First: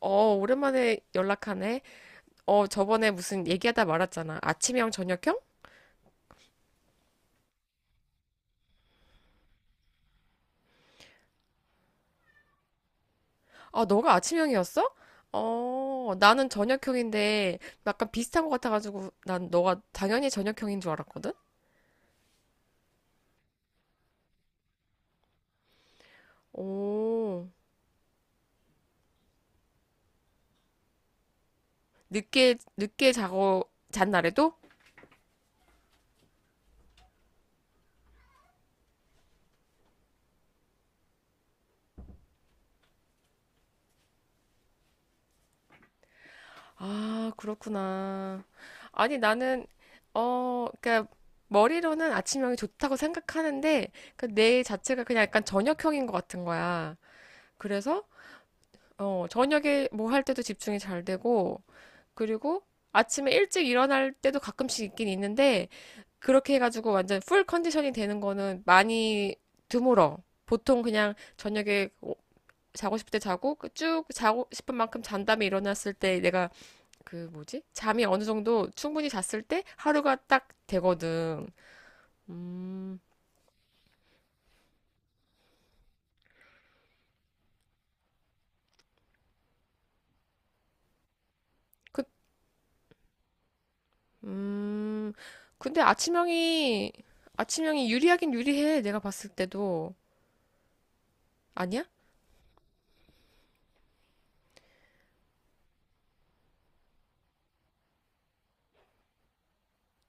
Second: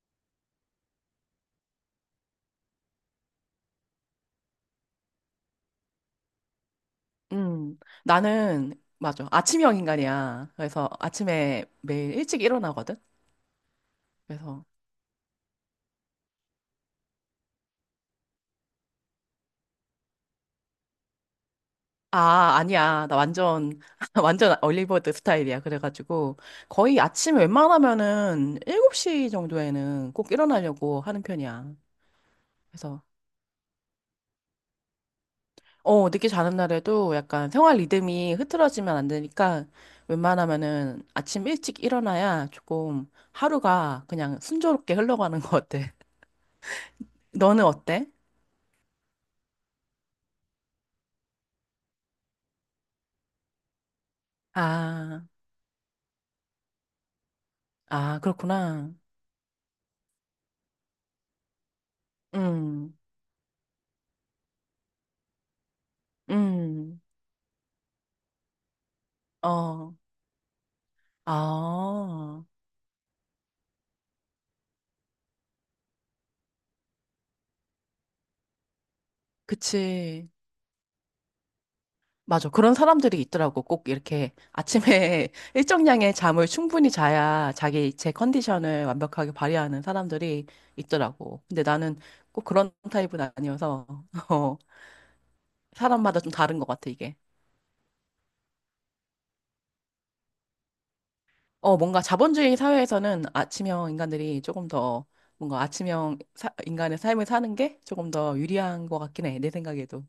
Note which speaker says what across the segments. Speaker 1: 어, 오랜만에 연락하네. 어, 저번에 무슨 얘기하다 말았잖아. 아침형, 저녁형?
Speaker 2: 음, 나는, 맞아. 아침형 인간이야. 그래서 아침에 매일 일찍 일어나거든?
Speaker 1: 아, 너가
Speaker 2: 그래서,
Speaker 1: 아침형이었어? 어, 나는 저녁형인데 약간 비슷한 것 같아가지고 난 너가 당연히 저녁형인 줄 알았거든?
Speaker 2: 아니야. 나 완전, 완전 얼리버드 스타일이야. 거의 아침에
Speaker 1: 오,
Speaker 2: 웬만하면은 7시 정도에는 꼭 일어나려고 하는 편이야.
Speaker 1: 늦게,
Speaker 2: 그래서,
Speaker 1: 늦게 자고 잔 날에도?
Speaker 2: 늦게 자는 날에도 약간 생활 리듬이 흐트러지면 안 되니까, 웬만하면은 아침 일찍 일어나야 조금 하루가 그냥 순조롭게 흘러가는 것 같아.
Speaker 1: 아,
Speaker 2: 너는 어때?
Speaker 1: 그렇구나. 아니, 나는, 그러니까 머리로는 아침형이 좋다고 생각하는데 그 내 자체가 그냥
Speaker 2: 아.
Speaker 1: 약간 저녁형인 것 같은 거야. 그래서
Speaker 2: 아, 그렇구나.
Speaker 1: 저녁에 뭐 할 때도 집중이 잘 되고, 그리고
Speaker 2: 음,
Speaker 1: 아침에 일찍 일어날 때도 가끔씩 있긴 있는데, 그렇게 해가지고
Speaker 2: 음,
Speaker 1: 완전 풀 컨디션이 되는 거는 많이
Speaker 2: 어,
Speaker 1: 드물어. 보통 그냥 저녁에
Speaker 2: 아,
Speaker 1: 자고 싶을 때 자고, 그쭉 자고 싶은 만큼 잔 다음에 일어났을 때 내가 그 뭐지? 잠이 어느 정도 충분히 잤을 때 하루가
Speaker 2: 그치.
Speaker 1: 딱 되거든.
Speaker 2: 맞아. 그런
Speaker 1: 음,
Speaker 2: 사람들이 있더라고. 꼭 이렇게 아침에 일정량의 잠을 충분히 자야 자기 제 컨디션을 완벽하게 발휘하는 사람들이 있더라고. 근데 나는
Speaker 1: 그,
Speaker 2: 꼭 그런 타입은 아니어서, 어,
Speaker 1: 음, 근데
Speaker 2: 사람마다 좀 다른 것 같아,
Speaker 1: 아침형이,
Speaker 2: 이게.
Speaker 1: 아침형이 유리하긴 유리해. 내가 봤을 때도. 아니야?
Speaker 2: 뭔가 자본주의 사회에서는 아침형 인간들이 조금 더 뭔가 인간의 삶을 사는 게 조금 더 유리한 것 같긴 해. 내 생각에도.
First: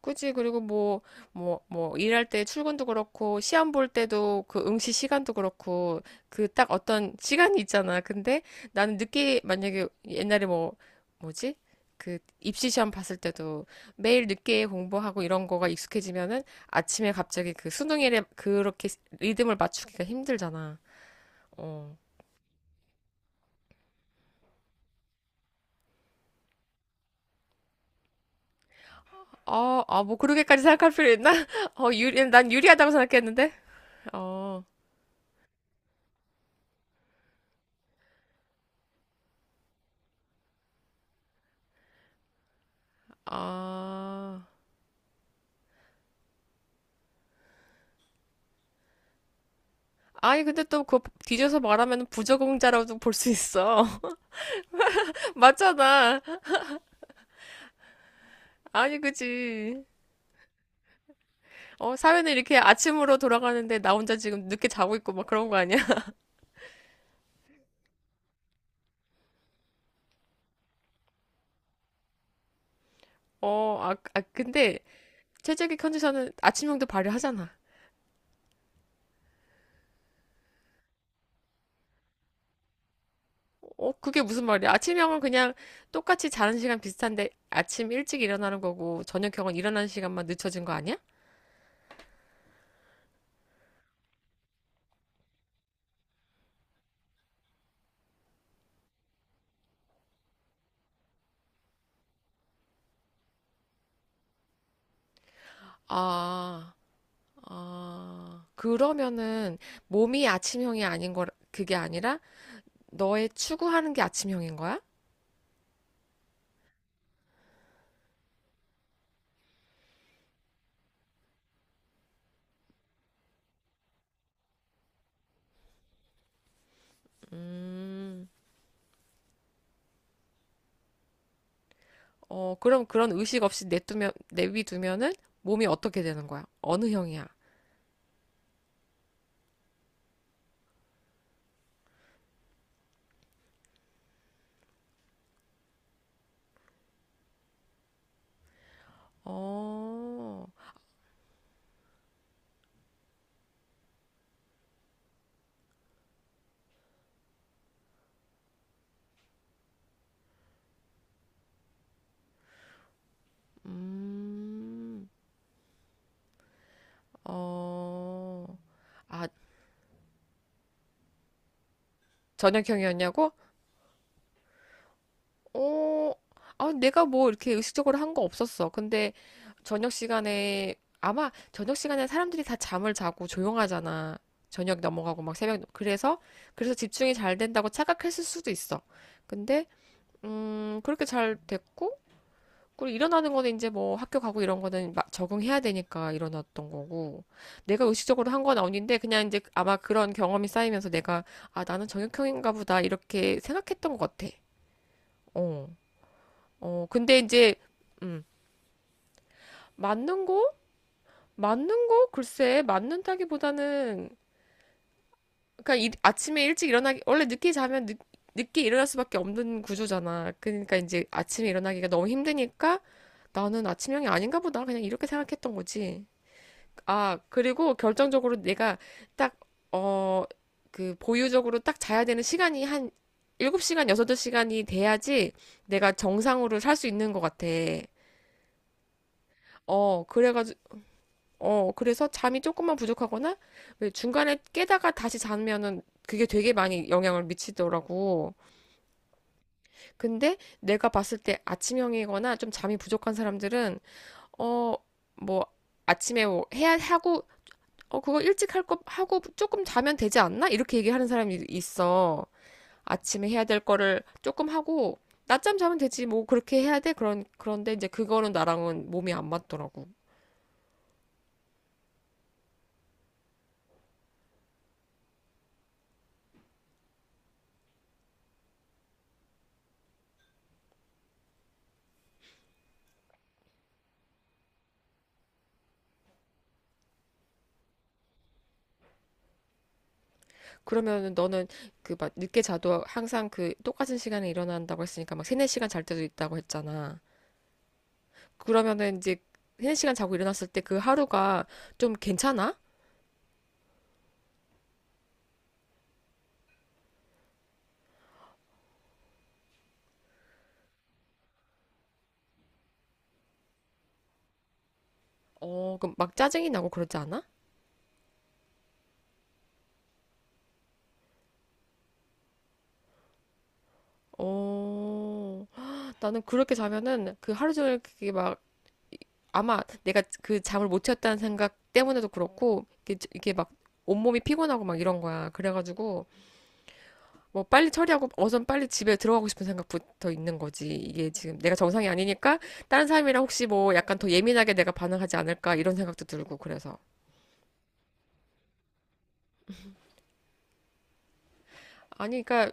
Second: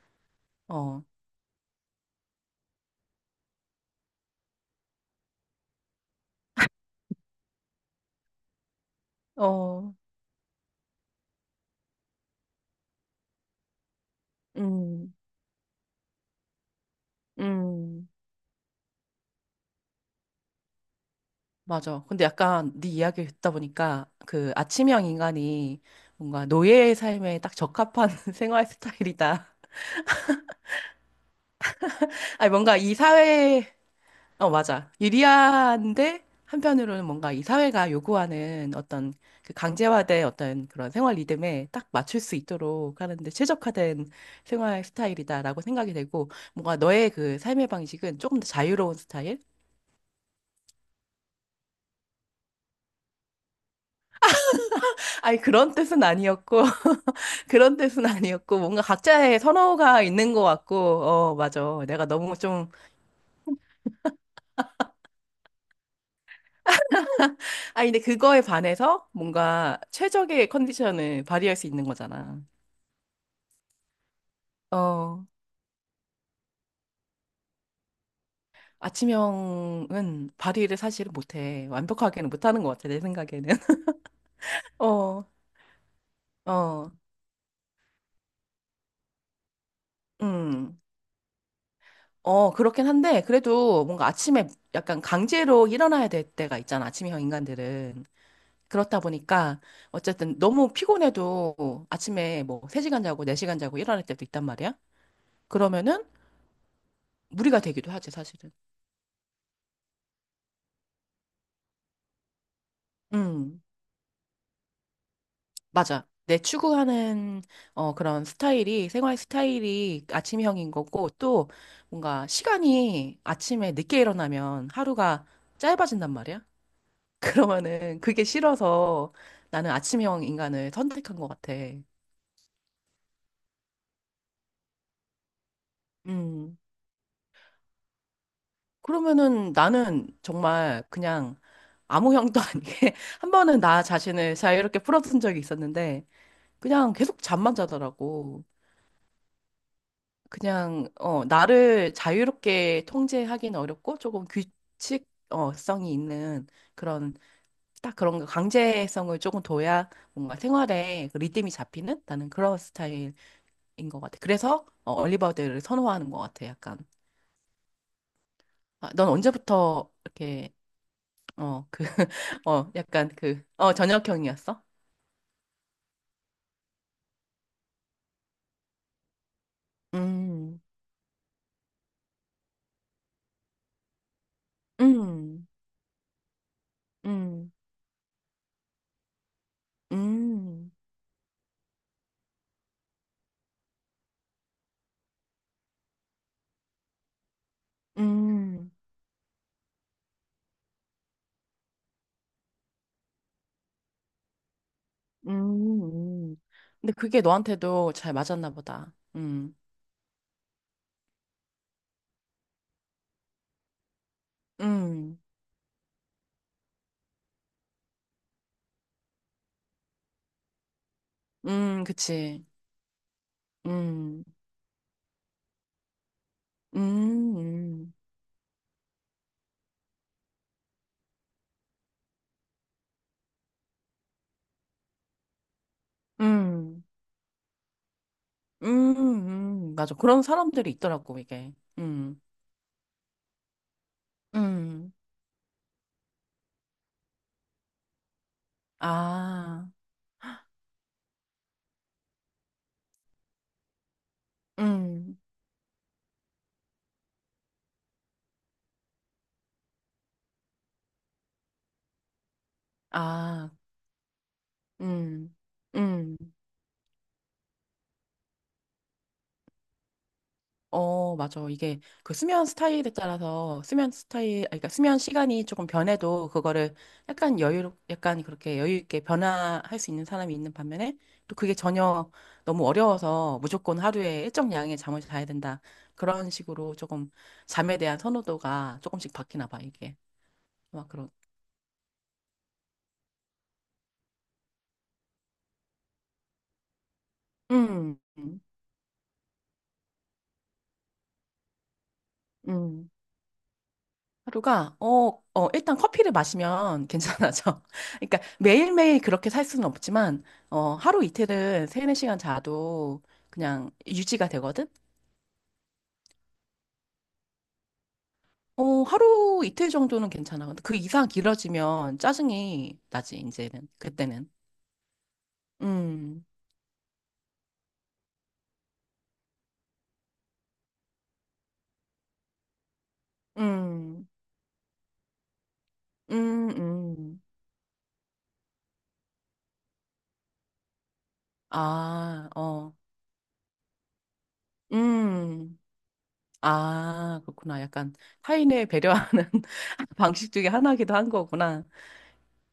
Speaker 1: 그치. 그리고 뭐,
Speaker 2: 어.
Speaker 1: 뭐, 뭐, 일할 때 출근도 그렇고, 시험 볼 때도 그 응시 시간도 그렇고, 그 딱 어떤 시간이 있잖아. 근데 나는 늦게, 만약에
Speaker 2: 어,
Speaker 1: 옛날에 뭐지? 그 입시 시험 봤을 때도 매일 늦게
Speaker 2: 음,
Speaker 1: 공부하고 이런 거가 익숙해지면은 아침에 갑자기 그
Speaker 2: 음,
Speaker 1: 수능일에 그렇게 리듬을 맞추기가 힘들잖아. 어.
Speaker 2: 맞아. 근데 약간 네 이야기를 듣다 보니까 그 아침형 인간이 뭔가 노예의 삶에 딱 적합한 생활 스타일이다.
Speaker 1: 아, 아, 뭐 그렇게까지 생각할 필요 있나? 어, 난
Speaker 2: 아니, 뭔가
Speaker 1: 유리하다고 생각했는데? 어,
Speaker 2: 맞아. 유리한데 한편으로는 뭔가 이 사회가 요구하는 어떤 그 강제화된 어떤 그런 생활 리듬에 딱 맞출 수 있도록 하는데 최적화된
Speaker 1: 아.
Speaker 2: 생활 스타일이다라고 생각이 되고 뭔가 너의 그 삶의 방식은 조금 더 자유로운 스타일?
Speaker 1: 아니, 근데 또 그거 뒤져서 말하면 부적응자라고도 볼 수 있어.
Speaker 2: 아니, 그런 뜻은
Speaker 1: 맞잖아.
Speaker 2: 아니었고. 그런 뜻은 아니었고, 뭔가
Speaker 1: 아니,
Speaker 2: 각자의
Speaker 1: 그지.
Speaker 2: 선호가 있는 것 같고, 맞아.
Speaker 1: 어,
Speaker 2: 내가
Speaker 1: 사회는
Speaker 2: 너무
Speaker 1: 이렇게
Speaker 2: 좀,
Speaker 1: 아침으로 돌아가는데 나 혼자 지금 늦게 자고 있고 막 그런 거 아니야?
Speaker 2: 아, 근데 그거에 반해서 뭔가 최적의 컨디션을 발휘할 수 있는 거잖아.
Speaker 1: 어, 근데
Speaker 2: 어,
Speaker 1: 최적의 컨디션은 아침형도 발휘하잖아.
Speaker 2: 아침형은 발휘를 사실은 못해. 완벽하게는 못하는 것 같아, 내 생각에는.
Speaker 1: 어, 그게 무슨 말이야? 아침형은
Speaker 2: 어,
Speaker 1: 그냥 똑같이 자는 시간
Speaker 2: 어,
Speaker 1: 비슷한데 아침 일찍 일어나는 거고 저녁형은 일어나는 시간만 늦춰진 거
Speaker 2: 음.
Speaker 1: 아니야?
Speaker 2: 그렇긴 한데, 그래도 뭔가 아침에 약간 강제로 일어나야 될 때가 있잖아, 아침형 인간들은. 그렇다 보니까 어쨌든 너무 피곤해도 아침에 뭐 3시간 자고 4시간 자고 일어날 때도 있단 말이야. 그러면은
Speaker 1: 아,
Speaker 2: 무리가 되기도 하지,
Speaker 1: 아,
Speaker 2: 사실은.
Speaker 1: 그러면은 몸이 아침형이 아닌 거, 그게 아니라 너의
Speaker 2: 음,
Speaker 1: 추구하는 게 아침형인 거야?
Speaker 2: 맞아. 내 추구하는 그런 스타일이 생활 스타일이 아침형인 거고 또 뭔가 시간이 아침에 늦게 일어나면 하루가 짧아진단 말이야. 그러면은 그게
Speaker 1: 음,
Speaker 2: 싫어서 나는 아침형 인간을 선택한 것 같아.
Speaker 1: 그럼 그런 의식 없이 내비두면은 몸이 어떻게 되는 거야?
Speaker 2: 음.
Speaker 1: 어느 형이야?
Speaker 2: 그러면은 나는 정말 그냥 아무 형도 아니게 한 번은 나 자신을 자유롭게 풀어둔 적이 있었는데 그냥 계속 잠만 자더라고.
Speaker 1: 어,
Speaker 2: 그냥 나를 자유롭게 통제하기는 어렵고 조금 규칙 성이 있는 그런 딱 그런 거 강제성을 조금 둬야 뭔가 생활에 그 리듬이 잡히는 나는 그런 스타일인 것 같아. 그래서
Speaker 1: 음,
Speaker 2: 리버드를 선호하는 것 같아. 약간
Speaker 1: 어,
Speaker 2: 아, 넌
Speaker 1: 아,
Speaker 2: 언제부터 이렇게 어, 그,
Speaker 1: 저녁형이었냐고?
Speaker 2: 저녁형이었어?
Speaker 1: 어, 아, 내가 뭐 이렇게 의식적으로 한 거 없었어. 근데 저녁
Speaker 2: 음,
Speaker 1: 시간에, 아마 저녁 시간에 사람들이 다 잠을 자고 조용하잖아. 저녁 넘어가고 막
Speaker 2: 음,
Speaker 1: 새벽, 그래서, 그래서 집중이 잘
Speaker 2: 음,
Speaker 1: 된다고 착각했을 수도 있어. 근데
Speaker 2: 음,
Speaker 1: 그렇게 잘 됐고, 그리고 일어나는 거는 이제 뭐 학교 가고 이런 거는 막 적응해야 되니까 일어났던 거고, 내가 의식적으로 한 건
Speaker 2: 음,
Speaker 1: 아닌데, 그냥 이제 아마 그런 경험이 쌓이면서 내가, 아, 나는 정형외과인가 보다, 이렇게 생각했던 것 같아. 어,
Speaker 2: 음. 음.
Speaker 1: 어,
Speaker 2: 근데
Speaker 1: 근데
Speaker 2: 그게
Speaker 1: 이제,
Speaker 2: 너한테도 잘
Speaker 1: 음,
Speaker 2: 맞았나 보다.
Speaker 1: 맞는 거? 맞는 거? 글쎄, 맞는다기보다는,
Speaker 2: 음,
Speaker 1: 그러니까 아침에 일찍 일어나기 원래 늦게 자면 늦게 일어날 수밖에 없는 구조잖아. 그러니까 이제 아침에 일어나기가 너무
Speaker 2: 그치.
Speaker 1: 힘드니까 나는 아침형이
Speaker 2: 음,
Speaker 1: 아닌가 보다 그냥 이렇게 생각했던 거지. 아,
Speaker 2: 음,
Speaker 1: 그리고
Speaker 2: 음,
Speaker 1: 결정적으로 내가 딱 어, 그 보유적으로 딱 자야 되는 시간이 한 7시간, 6시간이 돼야지 내가 정상으로 살
Speaker 2: 음,
Speaker 1: 수 있는 것 같아.
Speaker 2: 맞아.
Speaker 1: 어,
Speaker 2: 그런
Speaker 1: 그래가지고
Speaker 2: 사람들이 있더라고, 이게.
Speaker 1: 그래서
Speaker 2: 음,
Speaker 1: 잠이 조금만 부족하거나 왜 중간에 깨다가
Speaker 2: 음,
Speaker 1: 다시 자면은 그게 되게 많이 영향을 미치더라고.
Speaker 2: 아,
Speaker 1: 근데 내가 봤을 때 아침형이거나 좀 잠이 부족한 사람들은 어,
Speaker 2: 음,
Speaker 1: 뭐 아침에 뭐 해야 하고 어, 그거 일찍 할 거 하고 조금 자면 되지 않나? 이렇게 얘기하는 사람이 있어. 아침에 해야
Speaker 2: 아,
Speaker 1: 될 거를 조금 하고
Speaker 2: 음,
Speaker 1: 낮잠 자면 되지.
Speaker 2: 음.
Speaker 1: 뭐 그렇게 해야 돼. 그런데 이제 그거는 나랑은 몸이 안 맞더라고.
Speaker 2: 맞아. 이게 그 수면 스타일에 따라서 수면 스타일, 아니, 그러니까 수면 시간이 조금 변해도 그거를 약간 그렇게 여유 있게 변화할 수 있는 사람이 있는 반면에 또 그게 전혀 너무 어려워서 무조건 하루에 일정 양의 잠을 자야 된다. 그런 식으로 조금 잠에 대한 선호도가 조금씩 바뀌나 봐, 이게. 막 그런.
Speaker 1: 그러면은 너는 그 막 늦게 자도 항상 그 똑같은 시간에 일어난다고 했으니까 막 세네 시간 잘 때도 있다고 했잖아.
Speaker 2: 음,
Speaker 1: 그러면은 이제 세네 시간 자고 일어났을 때 그 하루가 좀 괜찮아?
Speaker 2: 음. 하루가 일단 커피를 마시면 괜찮아져. 그러니까 매일매일 그렇게 살 수는 없지만 하루 이틀은 세네 시간 자도 그냥 유지가 되거든.
Speaker 1: 어, 그럼 막 짜증이 나고 그러지 않아?
Speaker 2: 하루 이틀 정도는 괜찮아. 근데 그 이상 길어지면 짜증이 나지 이제는, 그때는.
Speaker 1: 어, 나는
Speaker 2: 음.
Speaker 1: 그렇게 자면은 그 하루 종일 그게 막 아마 내가 그 잠을 못 잤다는 생각 때문에도 그렇고 이게 막
Speaker 2: 음.
Speaker 1: 온몸이 피곤하고 막 이런 거야. 그래가지고
Speaker 2: 음. 음.
Speaker 1: 뭐 빨리 처리하고 어선 빨리 집에 들어가고 싶은 생각부터 있는 거지. 이게 지금 내가 정상이
Speaker 2: 아,
Speaker 1: 아니니까
Speaker 2: 어.
Speaker 1: 다른 사람이랑 혹시 뭐 약간 더 예민하게 내가 반응하지 않을까
Speaker 2: 음.
Speaker 1: 이런 생각도 들고 그래서.
Speaker 2: 아, 그렇구나. 약간 타인을 배려하는 방식 중에 하나기도 한 거구나.
Speaker 1: 아니 그러니까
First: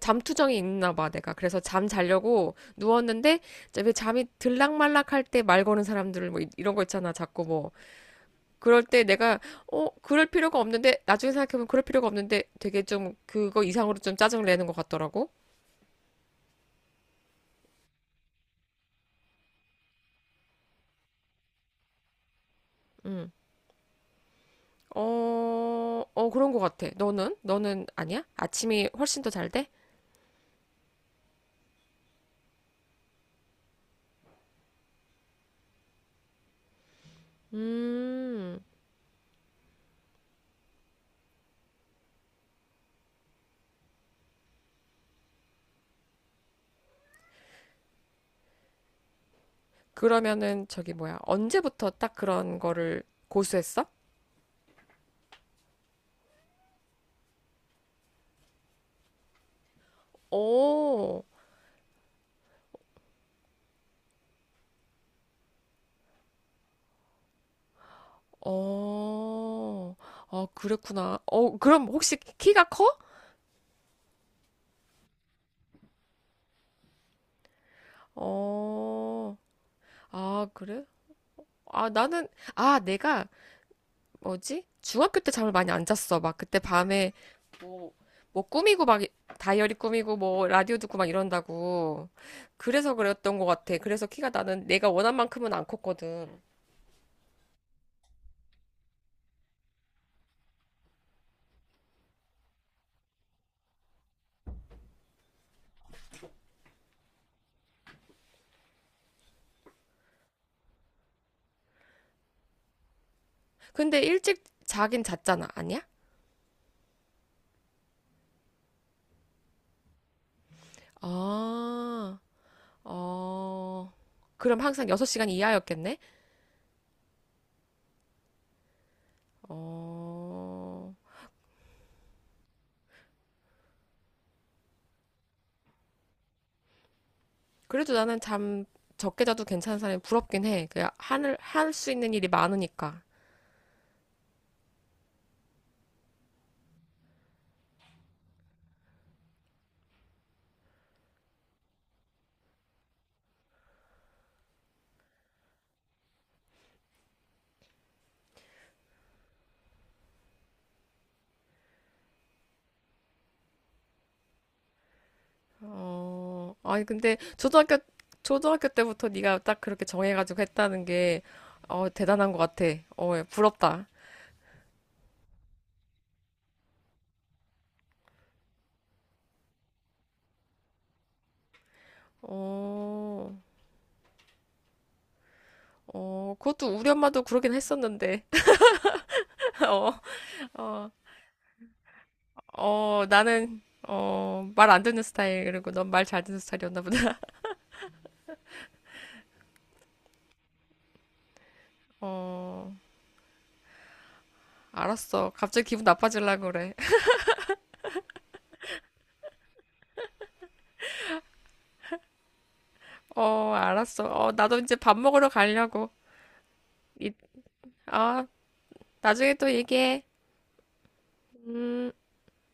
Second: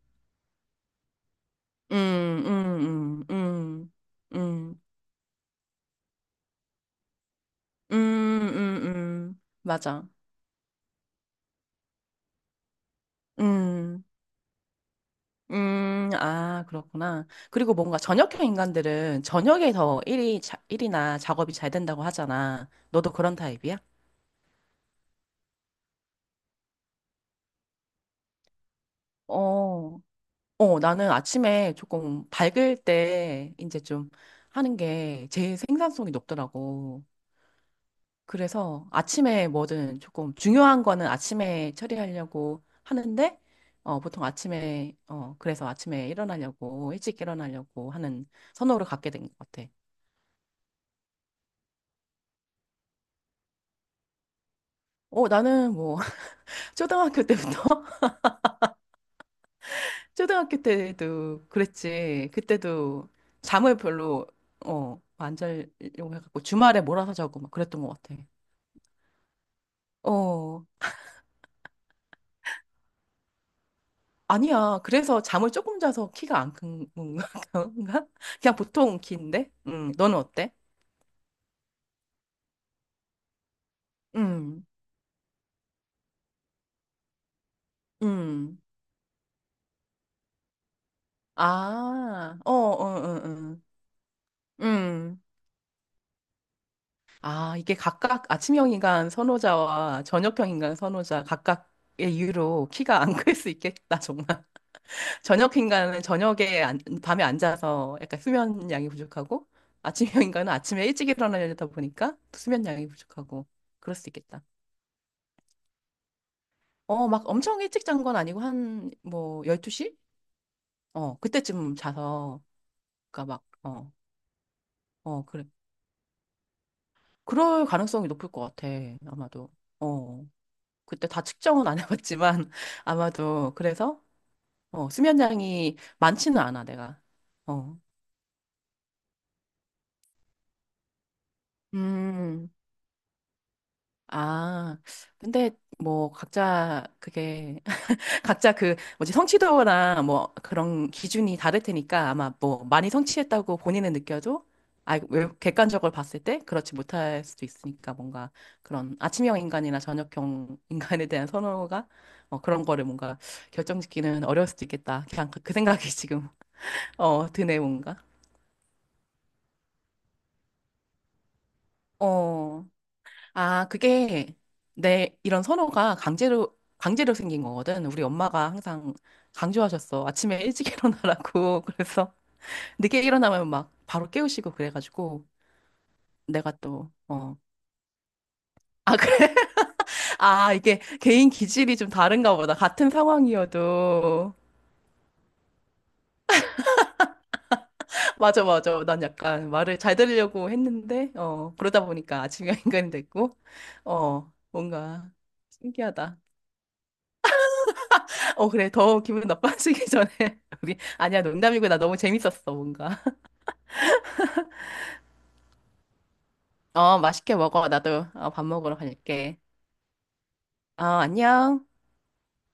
Speaker 1: 잠투정이 있나 봐 내가. 그래서 잠
Speaker 2: 음,
Speaker 1: 자려고
Speaker 2: 음, 음,
Speaker 1: 누웠는데 이제 왜
Speaker 2: 음,
Speaker 1: 잠이
Speaker 2: 음,
Speaker 1: 들락말락할 때 말 거는 사람들 뭐 이런 거 있잖아. 자꾸 뭐 그럴 때 내가
Speaker 2: 맞아.
Speaker 1: 그럴 필요가 없는데 나중에 생각해보면 그럴 필요가 없는데 되게 좀 그거 이상으로
Speaker 2: 음,
Speaker 1: 좀 짜증을 내는 것 같더라고.
Speaker 2: 아, 그렇구나. 그리고 뭔가 저녁형 인간들은 저녁에 더 일이나 작업이 잘 된다고 하잖아. 너도
Speaker 1: 음.
Speaker 2: 그런 타입이야?
Speaker 1: 어, 어, 그런 것 같아. 너는? 너는 아니야? 아침이 훨씬 더 잘 돼?
Speaker 2: 어, 나는 아침에 조금 밝을 때 이제 좀 하는 게 제일 생산성이 높더라고.
Speaker 1: 음,
Speaker 2: 그래서 아침에 뭐든 조금 중요한 거는 아침에 처리하려고 하는데, 보통 그래서 아침에 일찍 일어나려고 하는 선호를 갖게 된 것 같아.
Speaker 1: 그러면은 저기 뭐야. 언제부터 딱 그런 거를 고수했어?
Speaker 2: 나는 뭐, 초등학교 때부터, 초등학교
Speaker 1: 오,
Speaker 2: 때도 그랬지. 그때도 잠을 별로 안 자려고 해갖고 주말에 몰아서 자고 막 그랬던 것 같아.
Speaker 1: 어, 어,
Speaker 2: 어,
Speaker 1: 그랬구나. 어, 그럼 혹시 키가 커?
Speaker 2: 아니야. 그래서 잠을 조금 자서 키가 안 큰 건가? 그런가? 그냥 보통
Speaker 1: 어,
Speaker 2: 키인데? 응 너는
Speaker 1: 아,
Speaker 2: 어때?
Speaker 1: 그래? 아, 나는, 아, 내가
Speaker 2: 음,
Speaker 1: 뭐지? 중학교 때 잠을 많이 안 잤어. 막 그때 밤에 뭐, 뭐
Speaker 2: 음.
Speaker 1: 꾸미고 막 다이어리 꾸미고 뭐 라디오 듣고 막 이런다고.
Speaker 2: 아,
Speaker 1: 그래서 그랬던 것 같아. 그래서 키가 나는 내가 원한
Speaker 2: 음.
Speaker 1: 만큼은 안 컸거든.
Speaker 2: 아, 이게 각각 아침형 인간 선호자와 저녁형 인간 선호자 각각의 이유로 키가 안 클 수 있겠다, 정말. 저녁 인간은 저녁에 안, 밤에 앉아서 약간 수면 양이 부족하고, 아침형 인간은 아침에 일찍 일어나려다 보니까 수면 양이 부족하고, 그럴
Speaker 1: 근데
Speaker 2: 수
Speaker 1: 일찍
Speaker 2: 있겠다.
Speaker 1: 자긴 잤잖아. 아니야?
Speaker 2: 막 엄청 일찍 잔 건 아니고, 12시? 그때쯤
Speaker 1: 아,
Speaker 2: 자서, 그니까 막, 어,
Speaker 1: 어, 그럼 항상
Speaker 2: 어,
Speaker 1: 6시간
Speaker 2: 그래.
Speaker 1: 이하였겠네?
Speaker 2: 그럴 가능성이 높을 것 같아, 아마도. 어,
Speaker 1: 어,
Speaker 2: 그때 다 측정은 안 해봤지만, 아마도. 수면량이 많지는 않아, 내가. 어.
Speaker 1: 그래도 나는 잠 적게 자도 괜찮은 사람이 부럽긴 해. 그냥 할 수 있는 일이
Speaker 2: 음,
Speaker 1: 많으니까.
Speaker 2: 아, 근데 뭐, 각자 그 뭐지 성취도나 뭐 그런 기준이 다를 테니까 아마 뭐 많이 성취했다고 본인은 느껴도 아, 왜 객관적으로 봤을 때 그렇지 못할 수도 있으니까 뭔가 그런 아침형 인간이나 저녁형 인간에 대한 선호가 그런 거를 뭔가 결정짓기는 어려울 수도 있겠다. 그 생각이 지금
Speaker 1: 어, 아니 근데
Speaker 2: 드네 뭔가.
Speaker 1: 초등학교 때부터 네가 딱 그렇게 정해가지고 했다는 게 대단한 것 같아.
Speaker 2: 어.
Speaker 1: 어, 예,
Speaker 2: 아,
Speaker 1: 부럽다.
Speaker 2: 그게 내 이런 선호가 강제로 생긴 거거든. 우리 엄마가 항상 강조하셨어. 아침에 일찍 일어나라고. 그래서 늦게
Speaker 1: 어,
Speaker 2: 일어나면 막 바로 깨우시고 그래가지고
Speaker 1: 어,
Speaker 2: 내가
Speaker 1: 그것도 우리
Speaker 2: 또
Speaker 1: 엄마도
Speaker 2: 어.
Speaker 1: 그러긴 했었는데.
Speaker 2: 아, 그래?
Speaker 1: 어,
Speaker 2: 아, 이게
Speaker 1: 어,
Speaker 2: 개인 기질이 좀 다른가 보다. 같은
Speaker 1: 어, 나는
Speaker 2: 상황이어도.
Speaker 1: 말 안 듣는 스타일 그리고 넌 말 잘 듣는 스타일이었나 보다.
Speaker 2: 맞아, 맞아. 난 약간 말을 잘 들으려고 했는데, 그러다 보니까 아침형
Speaker 1: 어,
Speaker 2: 인간이 됐고, 어, 뭔가
Speaker 1: 알았어. 갑자기 기분
Speaker 2: 신기하다.
Speaker 1: 나빠지려고 그래.
Speaker 2: 어, 그래. 더 기분 나빠지기 전에. 우리, 아니야, 농담이고. 나 너무 재밌었어, 뭔가.
Speaker 1: 어, 알았어. 어, 나도 이제 밥 먹으러 가려고.
Speaker 2: 어,
Speaker 1: 이,
Speaker 2: 맛있게 먹어. 나도
Speaker 1: 아,
Speaker 2: 밥 먹으러
Speaker 1: 나중에
Speaker 2: 갈게.
Speaker 1: 또 얘기해.
Speaker 2: 어, 안녕.